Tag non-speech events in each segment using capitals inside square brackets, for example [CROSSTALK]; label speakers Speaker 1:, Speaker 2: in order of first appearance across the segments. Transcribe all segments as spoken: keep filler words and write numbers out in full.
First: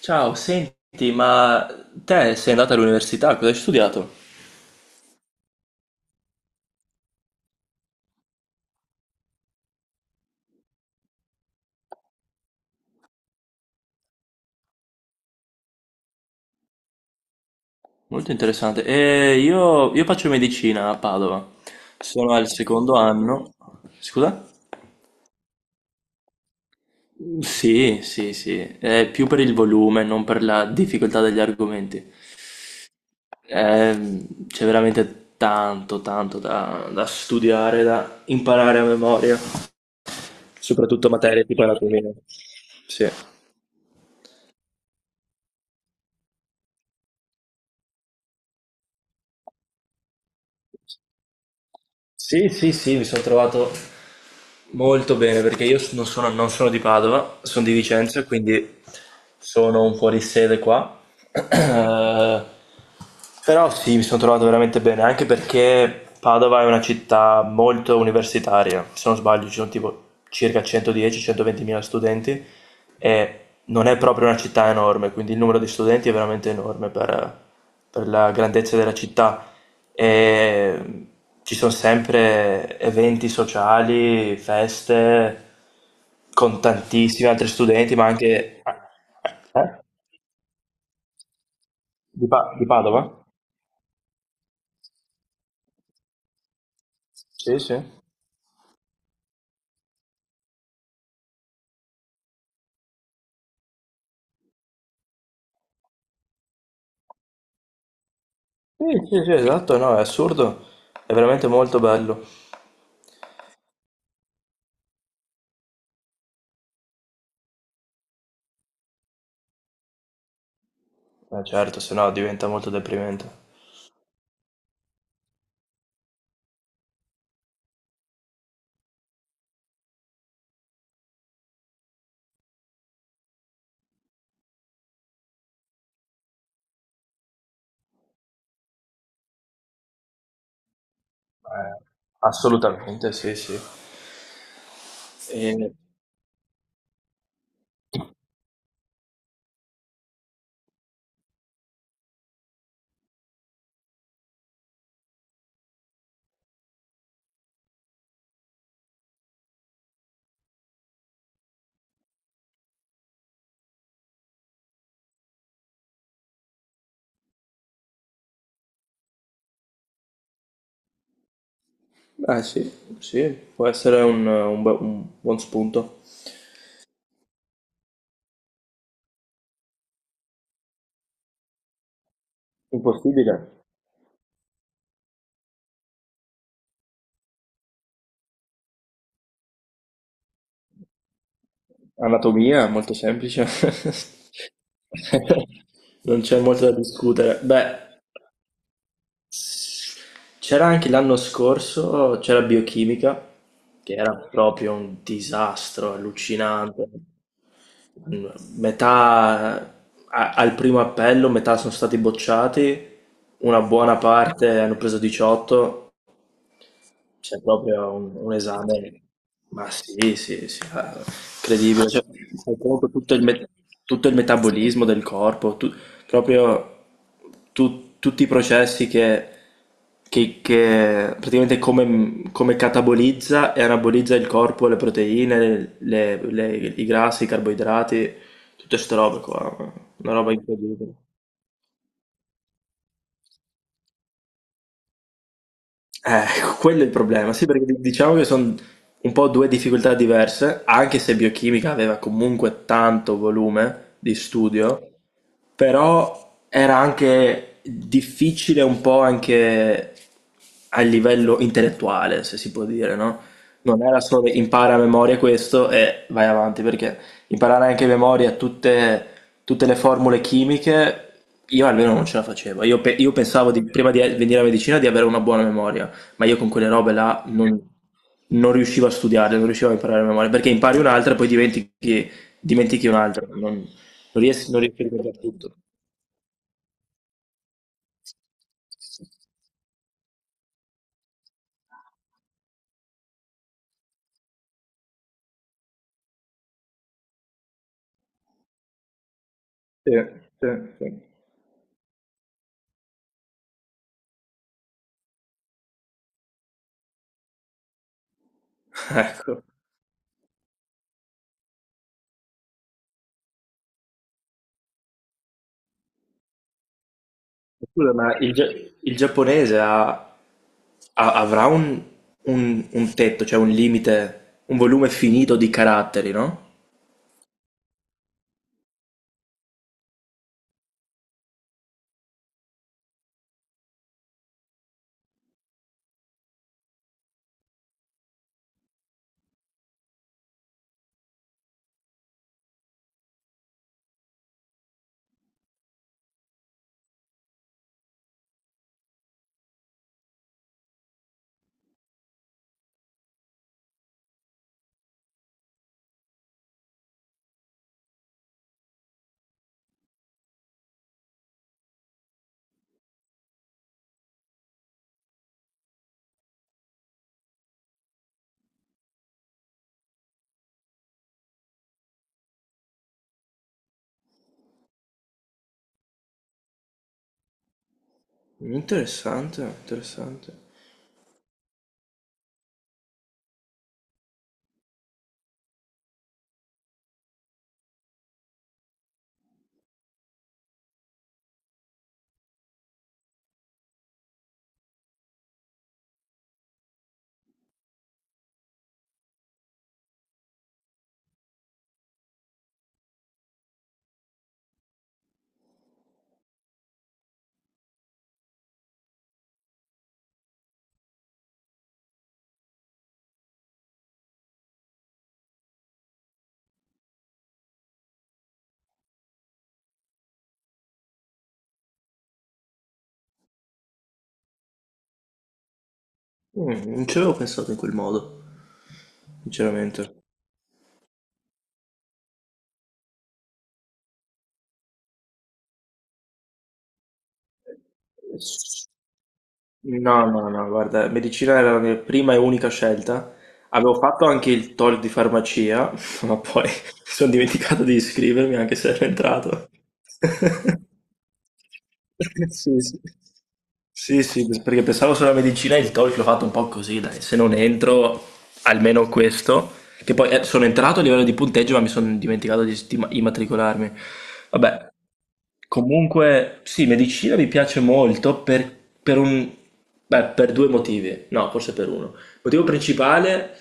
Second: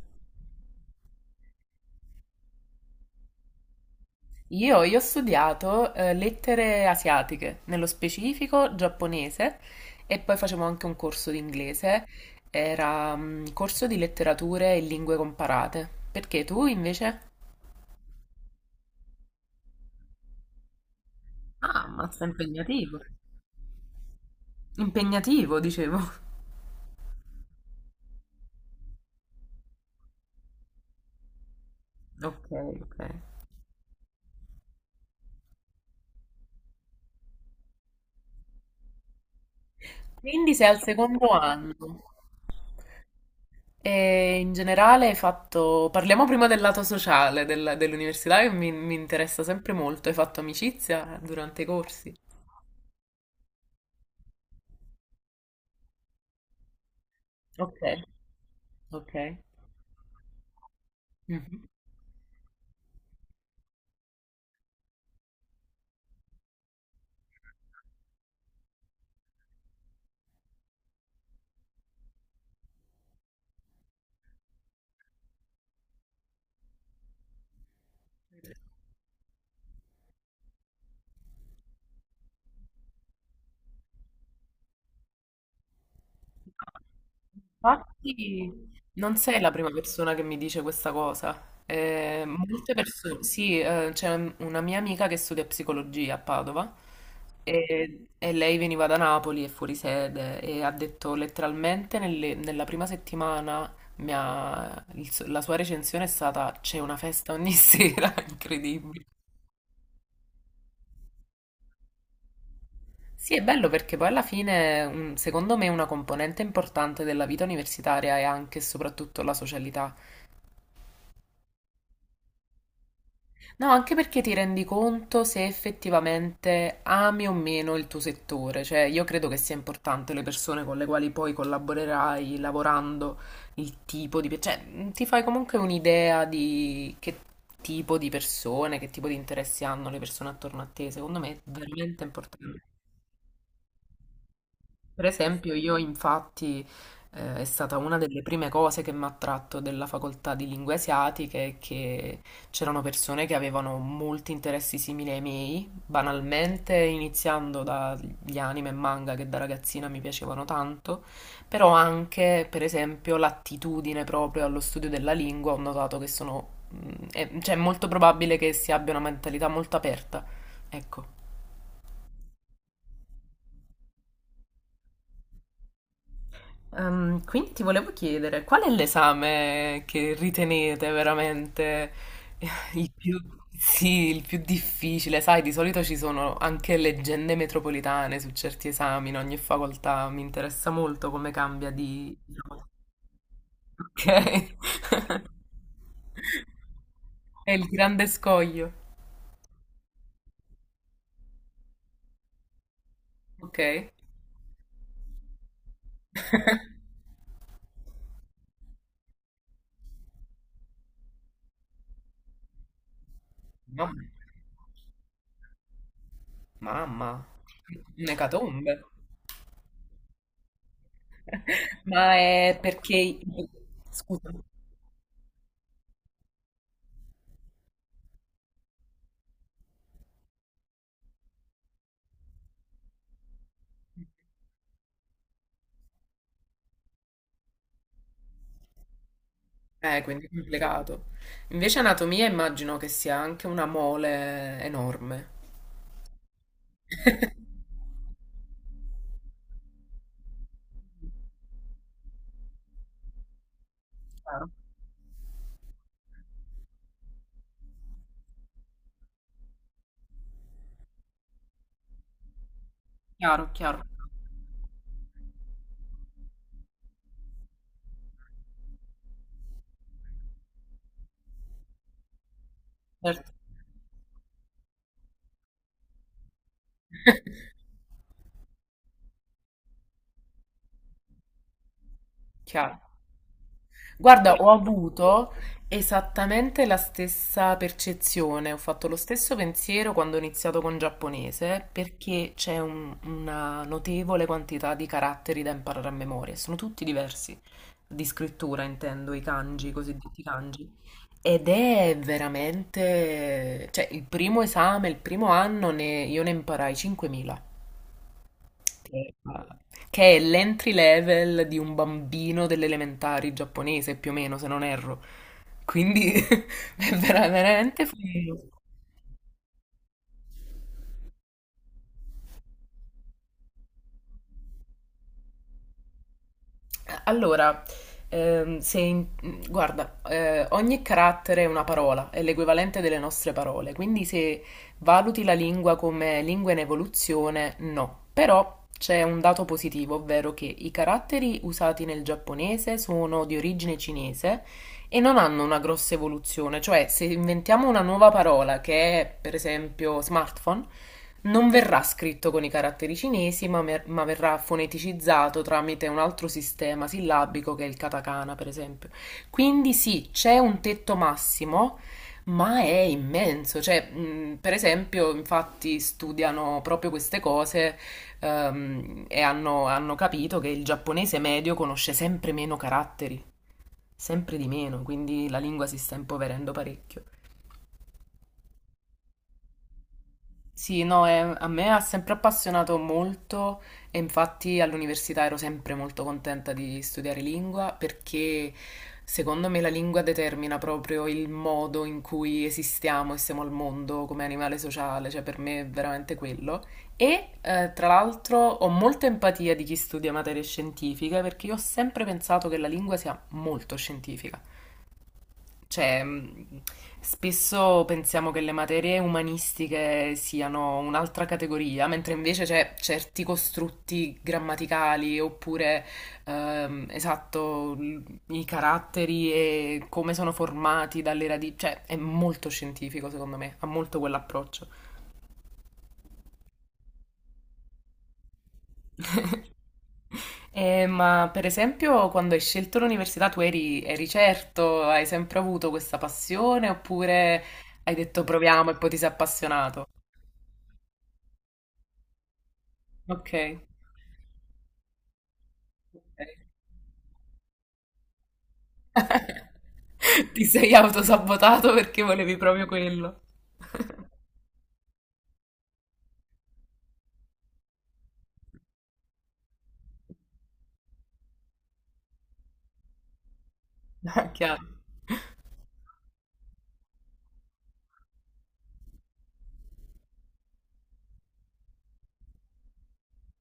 Speaker 1: Ciao, senti, ma te sei andata all'università, cosa hai studiato?
Speaker 2: Io, io ho studiato eh, lettere asiatiche, nello specifico giapponese, e poi facevo anche un corso di inglese, era un corso di letterature e lingue comparate. Perché tu invece?
Speaker 1: Molto interessante. E io, io faccio medicina a Padova,
Speaker 2: Ah, ma sta
Speaker 1: sono al secondo
Speaker 2: impegnativo.
Speaker 1: anno. Scusa?
Speaker 2: Impegnativo, dicevo. [LAUGHS]
Speaker 1: Mm, sì, sì, sì, è più per il volume, non per la difficoltà degli argomenti.
Speaker 2: Ok, ok.
Speaker 1: Ehm, c'è veramente tanto, tanto da, da studiare, da imparare a memoria,
Speaker 2: Quindi sei al
Speaker 1: soprattutto
Speaker 2: secondo
Speaker 1: materie tipo
Speaker 2: anno.
Speaker 1: anatomia. Sì.
Speaker 2: E in generale hai fatto... Parliamo prima del lato sociale della- dell'università che mi, mi interessa sempre molto. Hai fatto amicizia durante i corsi?
Speaker 1: Sì, sì, sì, mi sono trovato molto bene perché io non sono, non sono di Padova, sono di
Speaker 2: Ok.
Speaker 1: Vicenza, quindi
Speaker 2: Okay.
Speaker 1: sono un fuorisede qua.
Speaker 2: Mh-mh.
Speaker 1: [CLEARS THROAT] Eh, Però sì, mi sono trovato veramente bene, anche perché Padova è una città molto universitaria. Se non sbaglio, ci sono tipo circa centodieci centoventi mila studenti e non è proprio una città enorme, quindi il numero di studenti è veramente enorme per per la grandezza della città e ci sono sempre eventi sociali, feste con tantissimi altri studenti, ma anche.
Speaker 2: Infatti non sei la prima
Speaker 1: Eh?
Speaker 2: persona che mi dice questa cosa. Eh,
Speaker 1: Di, Pa- di
Speaker 2: molte
Speaker 1: Padova?
Speaker 2: perso sì, ehm, c'è una mia amica che studia psicologia a Padova
Speaker 1: Sì, sì.
Speaker 2: e, e lei veniva da Napoli, è fuori sede e ha detto letteralmente nelle- nella prima settimana mi ha- il su- la sua recensione è stata c'è una festa ogni [LAUGHS] sera,
Speaker 1: Sì,
Speaker 2: incredibile.
Speaker 1: sì, sì, esatto, no, è assurdo, è veramente molto bello.
Speaker 2: Sì, è bello perché poi alla fine, un- secondo me, una componente importante della vita universitaria è anche e soprattutto la socialità.
Speaker 1: Eh, certo, se no diventa molto deprimente.
Speaker 2: No, anche perché ti rendi conto se effettivamente ami o meno il tuo settore. Cioè, io credo che sia importante le persone con le quali poi collaborerai lavorando, il tipo di... pe- Cioè, mh, ti fai comunque un'idea di che tipo di persone, che tipo di interessi hanno le persone attorno a te. Secondo me è
Speaker 1: Eh,
Speaker 2: veramente importante.
Speaker 1: Assolutamente, sì, sì.
Speaker 2: Per esempio,
Speaker 1: E-
Speaker 2: io infatti eh, è stata una delle prime cose che mi ha attratto della facoltà di lingue asiatiche è che c'erano persone che avevano molti interessi simili ai miei, banalmente iniziando dagli anime e manga che da ragazzina mi piacevano tanto, però anche, per esempio, l'attitudine proprio allo studio della lingua, ho notato che sono, mm, è- cioè, è molto probabile che si abbia una mentalità molto aperta. Ecco.
Speaker 1: Eh, sì, sì, può essere un, un bu- un buon spunto.
Speaker 2: Ehm, quindi ti volevo chiedere, qual è l'esame che ritenete veramente [LAUGHS] il più,
Speaker 1: Impossibile.
Speaker 2: sì, il più difficile? Sai, di solito ci sono anche leggende metropolitane su certi esami in ogni facoltà, mi interessa molto come cambia di...
Speaker 1: Anatomia, molto semplice. [LAUGHS]
Speaker 2: Ok,
Speaker 1: Non c'è molto da discutere.
Speaker 2: [LAUGHS] è il
Speaker 1: Beh,
Speaker 2: grande scoglio.
Speaker 1: c'era anche l'anno scorso, c'era biochimica,
Speaker 2: Ok.
Speaker 1: che era proprio un disastro allucinante.
Speaker 2: [LAUGHS]
Speaker 1: Metà a- al primo appello, metà sono stati bocciati, una buona
Speaker 2: Mamma,
Speaker 1: parte hanno preso diciotto.
Speaker 2: mamma,
Speaker 1: C'è proprio un, un
Speaker 2: un'ecatombe.
Speaker 1: esame, ma sì, sì, sì, ah,
Speaker 2: [LAUGHS]
Speaker 1: incredibile, cioè,
Speaker 2: Ma
Speaker 1: fai
Speaker 2: è
Speaker 1: conto tutto
Speaker 2: perché...
Speaker 1: il, me- tutto il
Speaker 2: Scusa.
Speaker 1: metabolismo del corpo, tu- proprio tu- tutti i processi che, che- che praticamente come, come catabolizza e anabolizza il corpo, le proteine, le- le- i grassi, i carboidrati, tutte queste robe qua,
Speaker 2: Eh,
Speaker 1: una
Speaker 2: quindi è
Speaker 1: roba incredibile.
Speaker 2: complicato. Invece anatomia immagino che sia anche una mole enorme.
Speaker 1: Eh, [LAUGHS] quello è il problema, sì,
Speaker 2: [LAUGHS]
Speaker 1: perché di- diciamo che sono un po' due difficoltà diverse, anche se biochimica aveva comunque tanto volume di
Speaker 2: Chiaro,
Speaker 1: studio, però era anche difficile un po' anche a livello intellettuale, se si può dire, no?
Speaker 2: chiaro,
Speaker 1: Non
Speaker 2: chiaro.
Speaker 1: era solo impara a memoria questo e vai avanti, perché imparare anche a memoria tutte, tutte le formule chimiche, io almeno non ce la facevo. Io, pe- io
Speaker 2: Certo.
Speaker 1: pensavo di- prima di venire a medicina di avere una buona memoria, ma io con quelle robe là
Speaker 2: [LAUGHS]
Speaker 1: non, non riuscivo a studiarle, non riuscivo a imparare a memoria, perché impari un'altra e poi dimentichi,
Speaker 2: Chiaro.
Speaker 1: dimentichi un'altra. Non- non
Speaker 2: Guarda, ho
Speaker 1: riesco, non riesco a ricordare
Speaker 2: avuto
Speaker 1: tutto.
Speaker 2: esattamente la stessa percezione, ho fatto lo stesso pensiero quando ho iniziato con giapponese, perché c'è un- una notevole quantità di caratteri da imparare a memoria, e sono tutti diversi, di scrittura intendo, i kanji, i
Speaker 1: Sì,
Speaker 2: cosiddetti
Speaker 1: sì,
Speaker 2: kanji.
Speaker 1: sì.
Speaker 2: Ed è veramente, cioè il primo esame, il primo anno ne- io ne imparai cinquemila,
Speaker 1: [LAUGHS]
Speaker 2: che
Speaker 1: Ecco.
Speaker 2: che è l'entry level di un bambino delle elementari giapponese più o meno, se non erro. Quindi [LAUGHS] è veramente...
Speaker 1: Scusa,
Speaker 2: fu-
Speaker 1: ma il, gia- il giapponese ha- ha- avrà un, un- un tetto, cioè un limite, un volume finito di caratteri, no?
Speaker 2: Allora, ehm, se in- guarda, eh, ogni carattere è una parola, è l'equivalente delle nostre parole, quindi se valuti la lingua come lingua in evoluzione, no. Però c'è un dato positivo, ovvero che i caratteri usati nel giapponese sono di origine cinese e non hanno una grossa evoluzione, cioè se inventiamo una nuova parola che è per esempio smartphone, non verrà scritto con i caratteri cinesi, ma, mer- ma verrà foneticizzato tramite un altro sistema sillabico che è il katakana, per esempio. Quindi sì, c'è un tetto massimo, ma è immenso. Cioè, mh, per esempio, infatti studiano proprio queste cose, ehm, e hanno hanno capito che il giapponese medio conosce sempre meno caratteri sempre di meno, quindi la lingua si sta impoverendo parecchio.
Speaker 1: Interessante, interessante.
Speaker 2: Sì, no, è- a me ha sempre appassionato molto e infatti all'università ero sempre molto contenta di studiare lingua perché secondo me la lingua determina proprio il modo in cui esistiamo e siamo al mondo come animale sociale, cioè per me è veramente quello. E eh, tra l'altro ho molta empatia di chi studia materie scientifiche perché io ho sempre pensato che la lingua sia molto scientifica. Cioè, mh, spesso pensiamo che le materie umanistiche siano un'altra categoria, mentre invece c'è certi costrutti grammaticali oppure, ehm, esatto, l- i caratteri e come sono formati dalle radici. Cioè, è molto scientifico, secondo me, ha molto quell'approccio.
Speaker 1: Mm, non ci avevo pensato in quel modo, sinceramente.
Speaker 2: Eh, ma per esempio, quando hai scelto l'università, tu eri, eri certo, hai sempre avuto questa passione oppure hai detto proviamo e poi ti sei appassionato?
Speaker 1: No, no, no, guarda, medicina era la mia prima e unica scelta.
Speaker 2: Ok.
Speaker 1: Avevo fatto anche il TOEIC di farmacia, [LAUGHS] ma poi mi sono dimenticato di iscrivermi anche se ero entrato.
Speaker 2: [LAUGHS] Ti
Speaker 1: [LAUGHS]
Speaker 2: sei autosabotato perché volevi
Speaker 1: Sì,
Speaker 2: proprio
Speaker 1: sì.
Speaker 2: quello.
Speaker 1: Sì, sì, perché pensavo solo alla medicina e il TOEIC l'ho fatto un po' così, dai, se non entro, almeno questo, che poi eh, sono entrato a livello di punteggio, ma mi sono dimenticato di, di immatricolarmi.
Speaker 2: [LAUGHS] Chiaro.
Speaker 1: Vabbè. Comunque, sì, medicina mi piace molto per, per un, beh, per due motivi, no, forse per uno. Il motivo principale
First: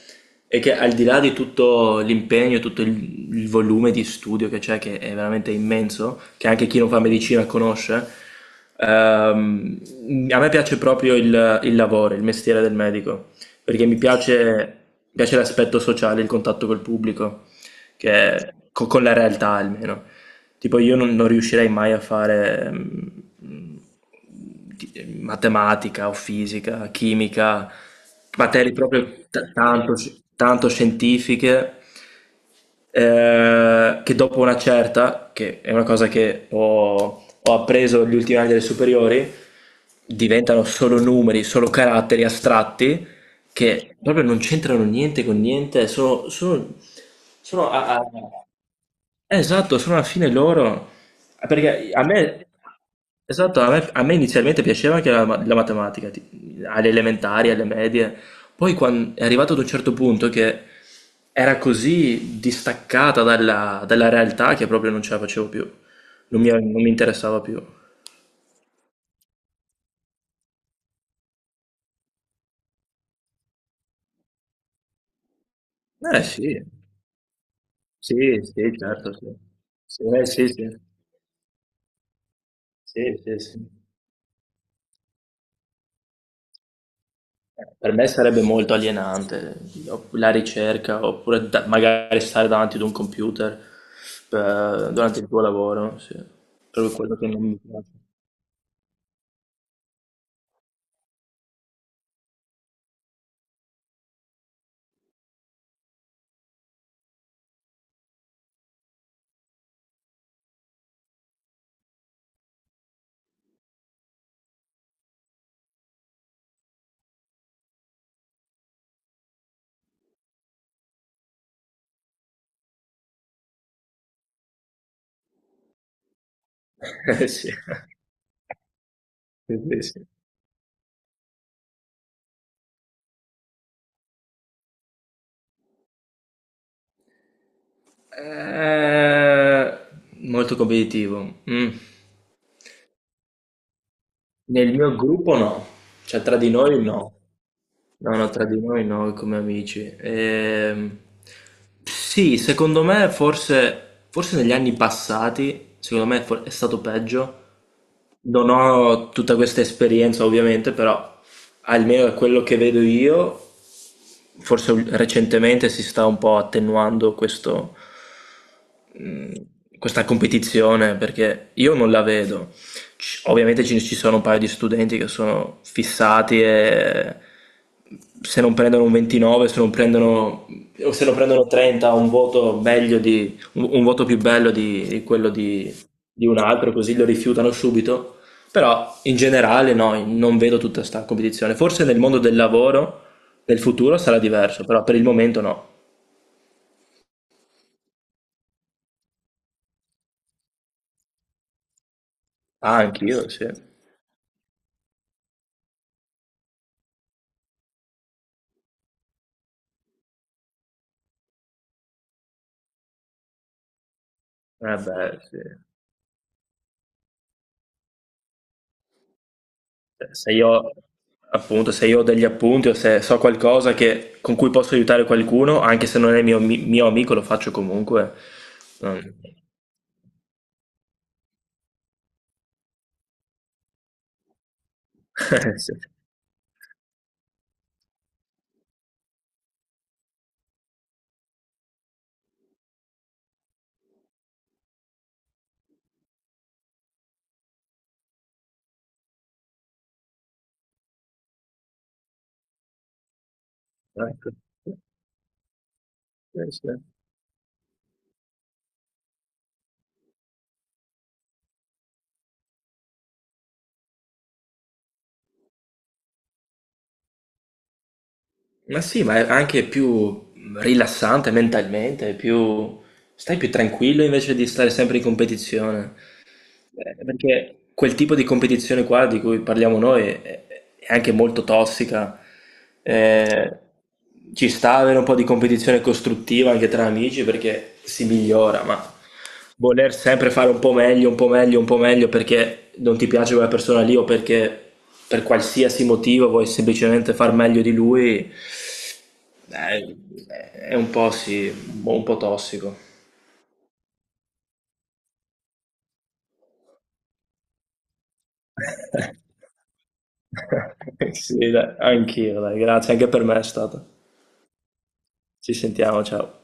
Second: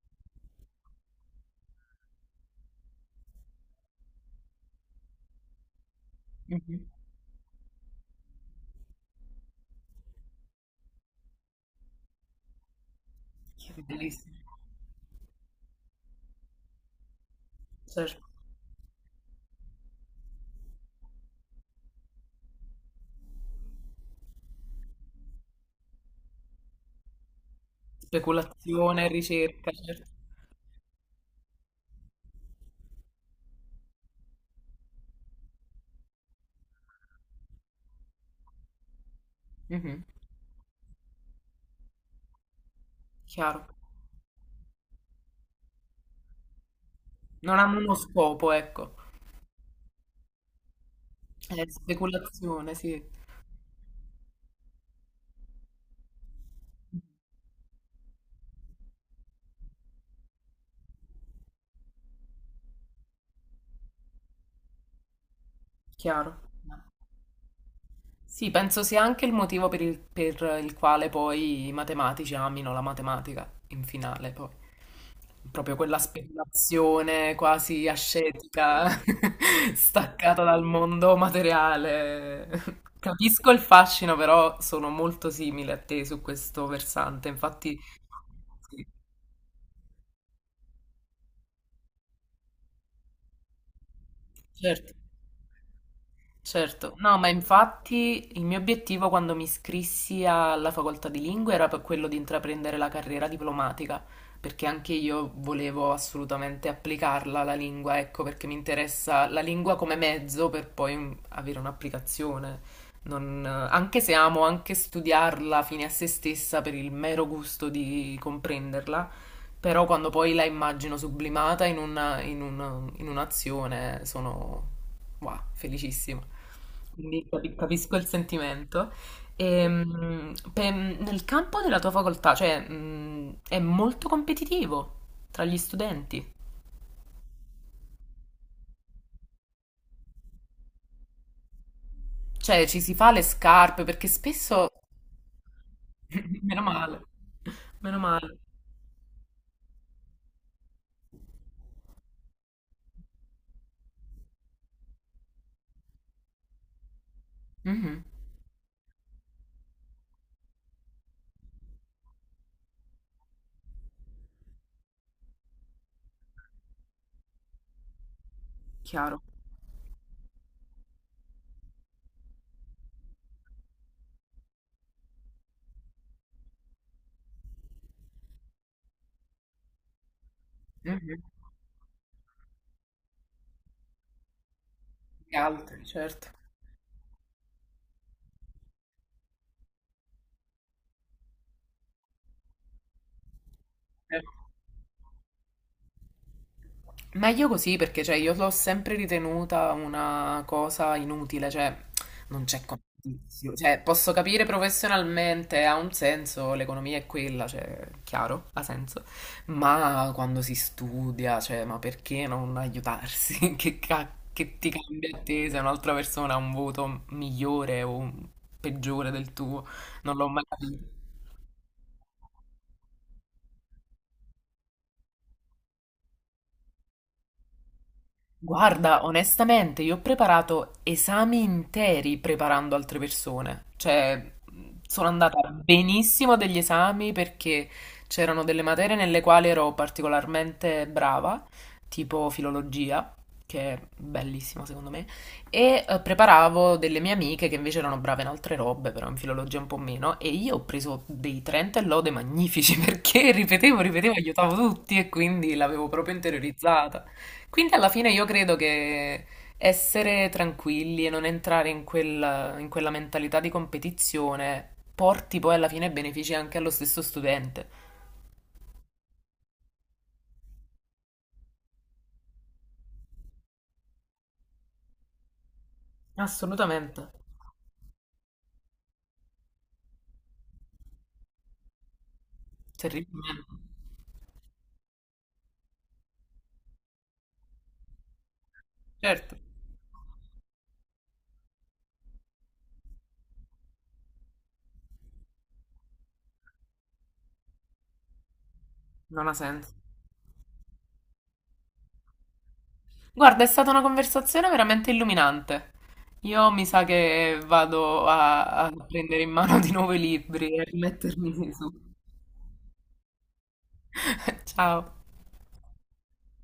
Speaker 1: è che al di là di tutto l'impegno, tutto il, il volume di studio che c'è, che è veramente immenso, che anche chi
Speaker 2: Mhm.
Speaker 1: non fa medicina conosce, ehm, a me piace proprio il, il lavoro, il mestiere del medico perché mi
Speaker 2: Bellissimo.
Speaker 1: piace, mi piace l'aspetto sociale, il contatto col pubblico, che
Speaker 2: Certo.
Speaker 1: è- co- con la realtà almeno. Tipo io non, non riuscirei mai a fare mm, di- matematica o fisica, chimica, materie
Speaker 2: Speculazione,
Speaker 1: proprio t-
Speaker 2: ricerca,
Speaker 1: tanto,
Speaker 2: certo.
Speaker 1: tanto scientifiche eh, che dopo una certa, che è una cosa che ho, ho appreso gli ultimi anni delle superiori,
Speaker 2: Mhm.
Speaker 1: diventano solo numeri, solo caratteri astratti
Speaker 2: Chiaro.
Speaker 1: che proprio non c'entrano niente con niente, sono, sono,
Speaker 2: Non
Speaker 1: sono
Speaker 2: hanno uno
Speaker 1: a- a-
Speaker 2: scopo, ecco.
Speaker 1: eh, esatto, sono alla fine loro. Ah,
Speaker 2: È
Speaker 1: perché a me,
Speaker 2: speculazione, sì.
Speaker 1: esatto, a me, a me inizialmente piaceva anche la, ma- la matematica, ti- alle elementari, alle medie. Poi quan- è arrivato ad un certo punto che era così distaccata dalla, dalla realtà che proprio non ce la facevo più.
Speaker 2: Chiaro.
Speaker 1: Non mi, non mi interessava più.
Speaker 2: Sì, penso sia anche il motivo per il, per il quale poi i matematici amino la matematica in finale, poi. Proprio quella
Speaker 1: Eh sì,
Speaker 2: speculazione quasi
Speaker 1: sì, sì,
Speaker 2: ascetica,
Speaker 1: certo, sì.
Speaker 2: [LAUGHS]
Speaker 1: Sì, eh,
Speaker 2: staccata
Speaker 1: sì,
Speaker 2: dal
Speaker 1: sì,
Speaker 2: mondo materiale.
Speaker 1: sì, sì,
Speaker 2: Capisco il
Speaker 1: sì.
Speaker 2: fascino, però sono molto simile a te su questo versante. Infatti,
Speaker 1: Per me sarebbe molto
Speaker 2: sì,
Speaker 1: alienante o- la ricerca, oppure da- magari stare davanti ad un computer eh,
Speaker 2: certo.
Speaker 1: durante il tuo lavoro, sì. Proprio
Speaker 2: Certo, no,
Speaker 1: quello
Speaker 2: ma
Speaker 1: che non mi piace.
Speaker 2: infatti il mio obiettivo quando mi iscrissi alla facoltà di lingue era per quello di intraprendere la carriera diplomatica, perché anche io volevo assolutamente applicarla la lingua, ecco, perché mi interessa la lingua come mezzo per poi mm, avere un'applicazione. Non- anche se amo anche studiarla fine a se stessa per il mero gusto di comprenderla, però quando poi la immagino sublimata in, una- in un- in un'azione sono wow, felicissima.
Speaker 1: [LAUGHS]
Speaker 2: Quindi
Speaker 1: Eh, sì.
Speaker 2: capi- capisco il sentimento.
Speaker 1: Sì, sì, sì.
Speaker 2: Ehm, pe- nel campo della tua facoltà, cioè, mh, è molto competitivo tra gli studenti.
Speaker 1: Eh, molto competitivo. Mm.
Speaker 2: Cioè, ci si fa le scarpe perché spesso...
Speaker 1: Nel mio gruppo no, cioè tra
Speaker 2: [LAUGHS]
Speaker 1: di
Speaker 2: Meno
Speaker 1: noi
Speaker 2: male.
Speaker 1: no.
Speaker 2: Meno
Speaker 1: No, no,
Speaker 2: male.
Speaker 1: tra di noi no, come amici. Ehm, sì, secondo me forse, forse negli anni passati, secondo me for- è stato peggio.
Speaker 2: Mhm,
Speaker 1: Non ho tutta questa esperienza ovviamente, però almeno da quello che vedo io, forse ul- recentemente si sta un po' attenuando questo,
Speaker 2: chiaro.
Speaker 1: mh, questa competizione perché io non la vedo. Ci- ovviamente ci, ci sono un paio di studenti che sono fissati e se non prendono un ventinove, se non prendono, o se non
Speaker 2: Mhm.
Speaker 1: prendono trenta, un voto meglio di, un, un voto più bello di, di quello
Speaker 2: Gli
Speaker 1: di,
Speaker 2: altri,
Speaker 1: di
Speaker 2: certo.
Speaker 1: un altro, così lo rifiutano subito. Però in generale no, non vedo tutta questa competizione. Forse nel mondo del lavoro, nel futuro sarà
Speaker 2: Certo.
Speaker 1: diverso, però per il momento no.
Speaker 2: Ma io così perché cioè, io l'ho sempre ritenuta una cosa inutile, cioè non c'è
Speaker 1: Ah, anch'io, sì. Eh
Speaker 2: competizione. Cioè, posso capire professionalmente, ha un senso, l'economia è quella, cioè, chiaro, ha senso. Ma quando si studia, cioè, ma perché non aiutarsi? [LAUGHS] Che, ca- che ti cambia
Speaker 1: beh,
Speaker 2: a
Speaker 1: sì.
Speaker 2: te se un'altra persona ha un voto migliore o peggiore del tuo?
Speaker 1: Cioè,
Speaker 2: Non l'ho
Speaker 1: se
Speaker 2: mai
Speaker 1: io,
Speaker 2: capito.
Speaker 1: appunto, se io ho degli appunti o se so qualcosa che- con cui posso aiutare qualcuno, anche se non è mio, mi- mio amico, lo faccio comunque.
Speaker 2: Guarda,
Speaker 1: Non-
Speaker 2: onestamente, io ho preparato esami interi preparando altre persone. Cioè, sono andata
Speaker 1: [LAUGHS] Sì.
Speaker 2: benissimo degli esami perché c'erano delle materie nelle quali ero particolarmente brava, tipo filologia, che è bellissima secondo me, e eh, preparavo delle mie amiche che invece erano brave in altre robe, però in filologia un po' meno, e io ho preso dei trenta e lode magnifici [LAUGHS] perché ripetevo, ripetevo,
Speaker 1: Ecco.
Speaker 2: aiutavo tutti e quindi l'avevo proprio
Speaker 1: Eh, sì.
Speaker 2: interiorizzata. Quindi alla fine io credo che essere tranquilli e non entrare in quella, in quella mentalità di competizione porti poi alla fine benefici anche allo stesso studente.
Speaker 1: Ma sì, ma è anche più rilassante mentalmente, è più. Stai più tranquillo invece di stare sempre in competizione. Eh,
Speaker 2: Assolutamente,
Speaker 1: Perché quel tipo di competizione qua di cui parliamo noi è, è anche molto tossica.
Speaker 2: terribilmente.
Speaker 1: Eh, Ci sta avere un po' di competizione costruttiva anche tra amici perché si migliora, ma
Speaker 2: Certo,
Speaker 1: voler sempre fare un po' meglio, un po' meglio, un po' meglio perché non ti piace quella persona lì o perché per qualsiasi motivo vuoi semplicemente far meglio di lui,
Speaker 2: non ha senso.
Speaker 1: eh, è un po', sì, un po' tossico.
Speaker 2: Guarda, è stata una conversazione veramente illuminante. Io mi sa che vado a, a
Speaker 1: [LAUGHS]
Speaker 2: prendere in mano di nuovo i libri e
Speaker 1: Sì,
Speaker 2: rimettermi su.
Speaker 1: dai, anch'io, dai, grazie, anche per me è stato.
Speaker 2: [LAUGHS] Ciao.
Speaker 1: Ci sentiamo, ciao.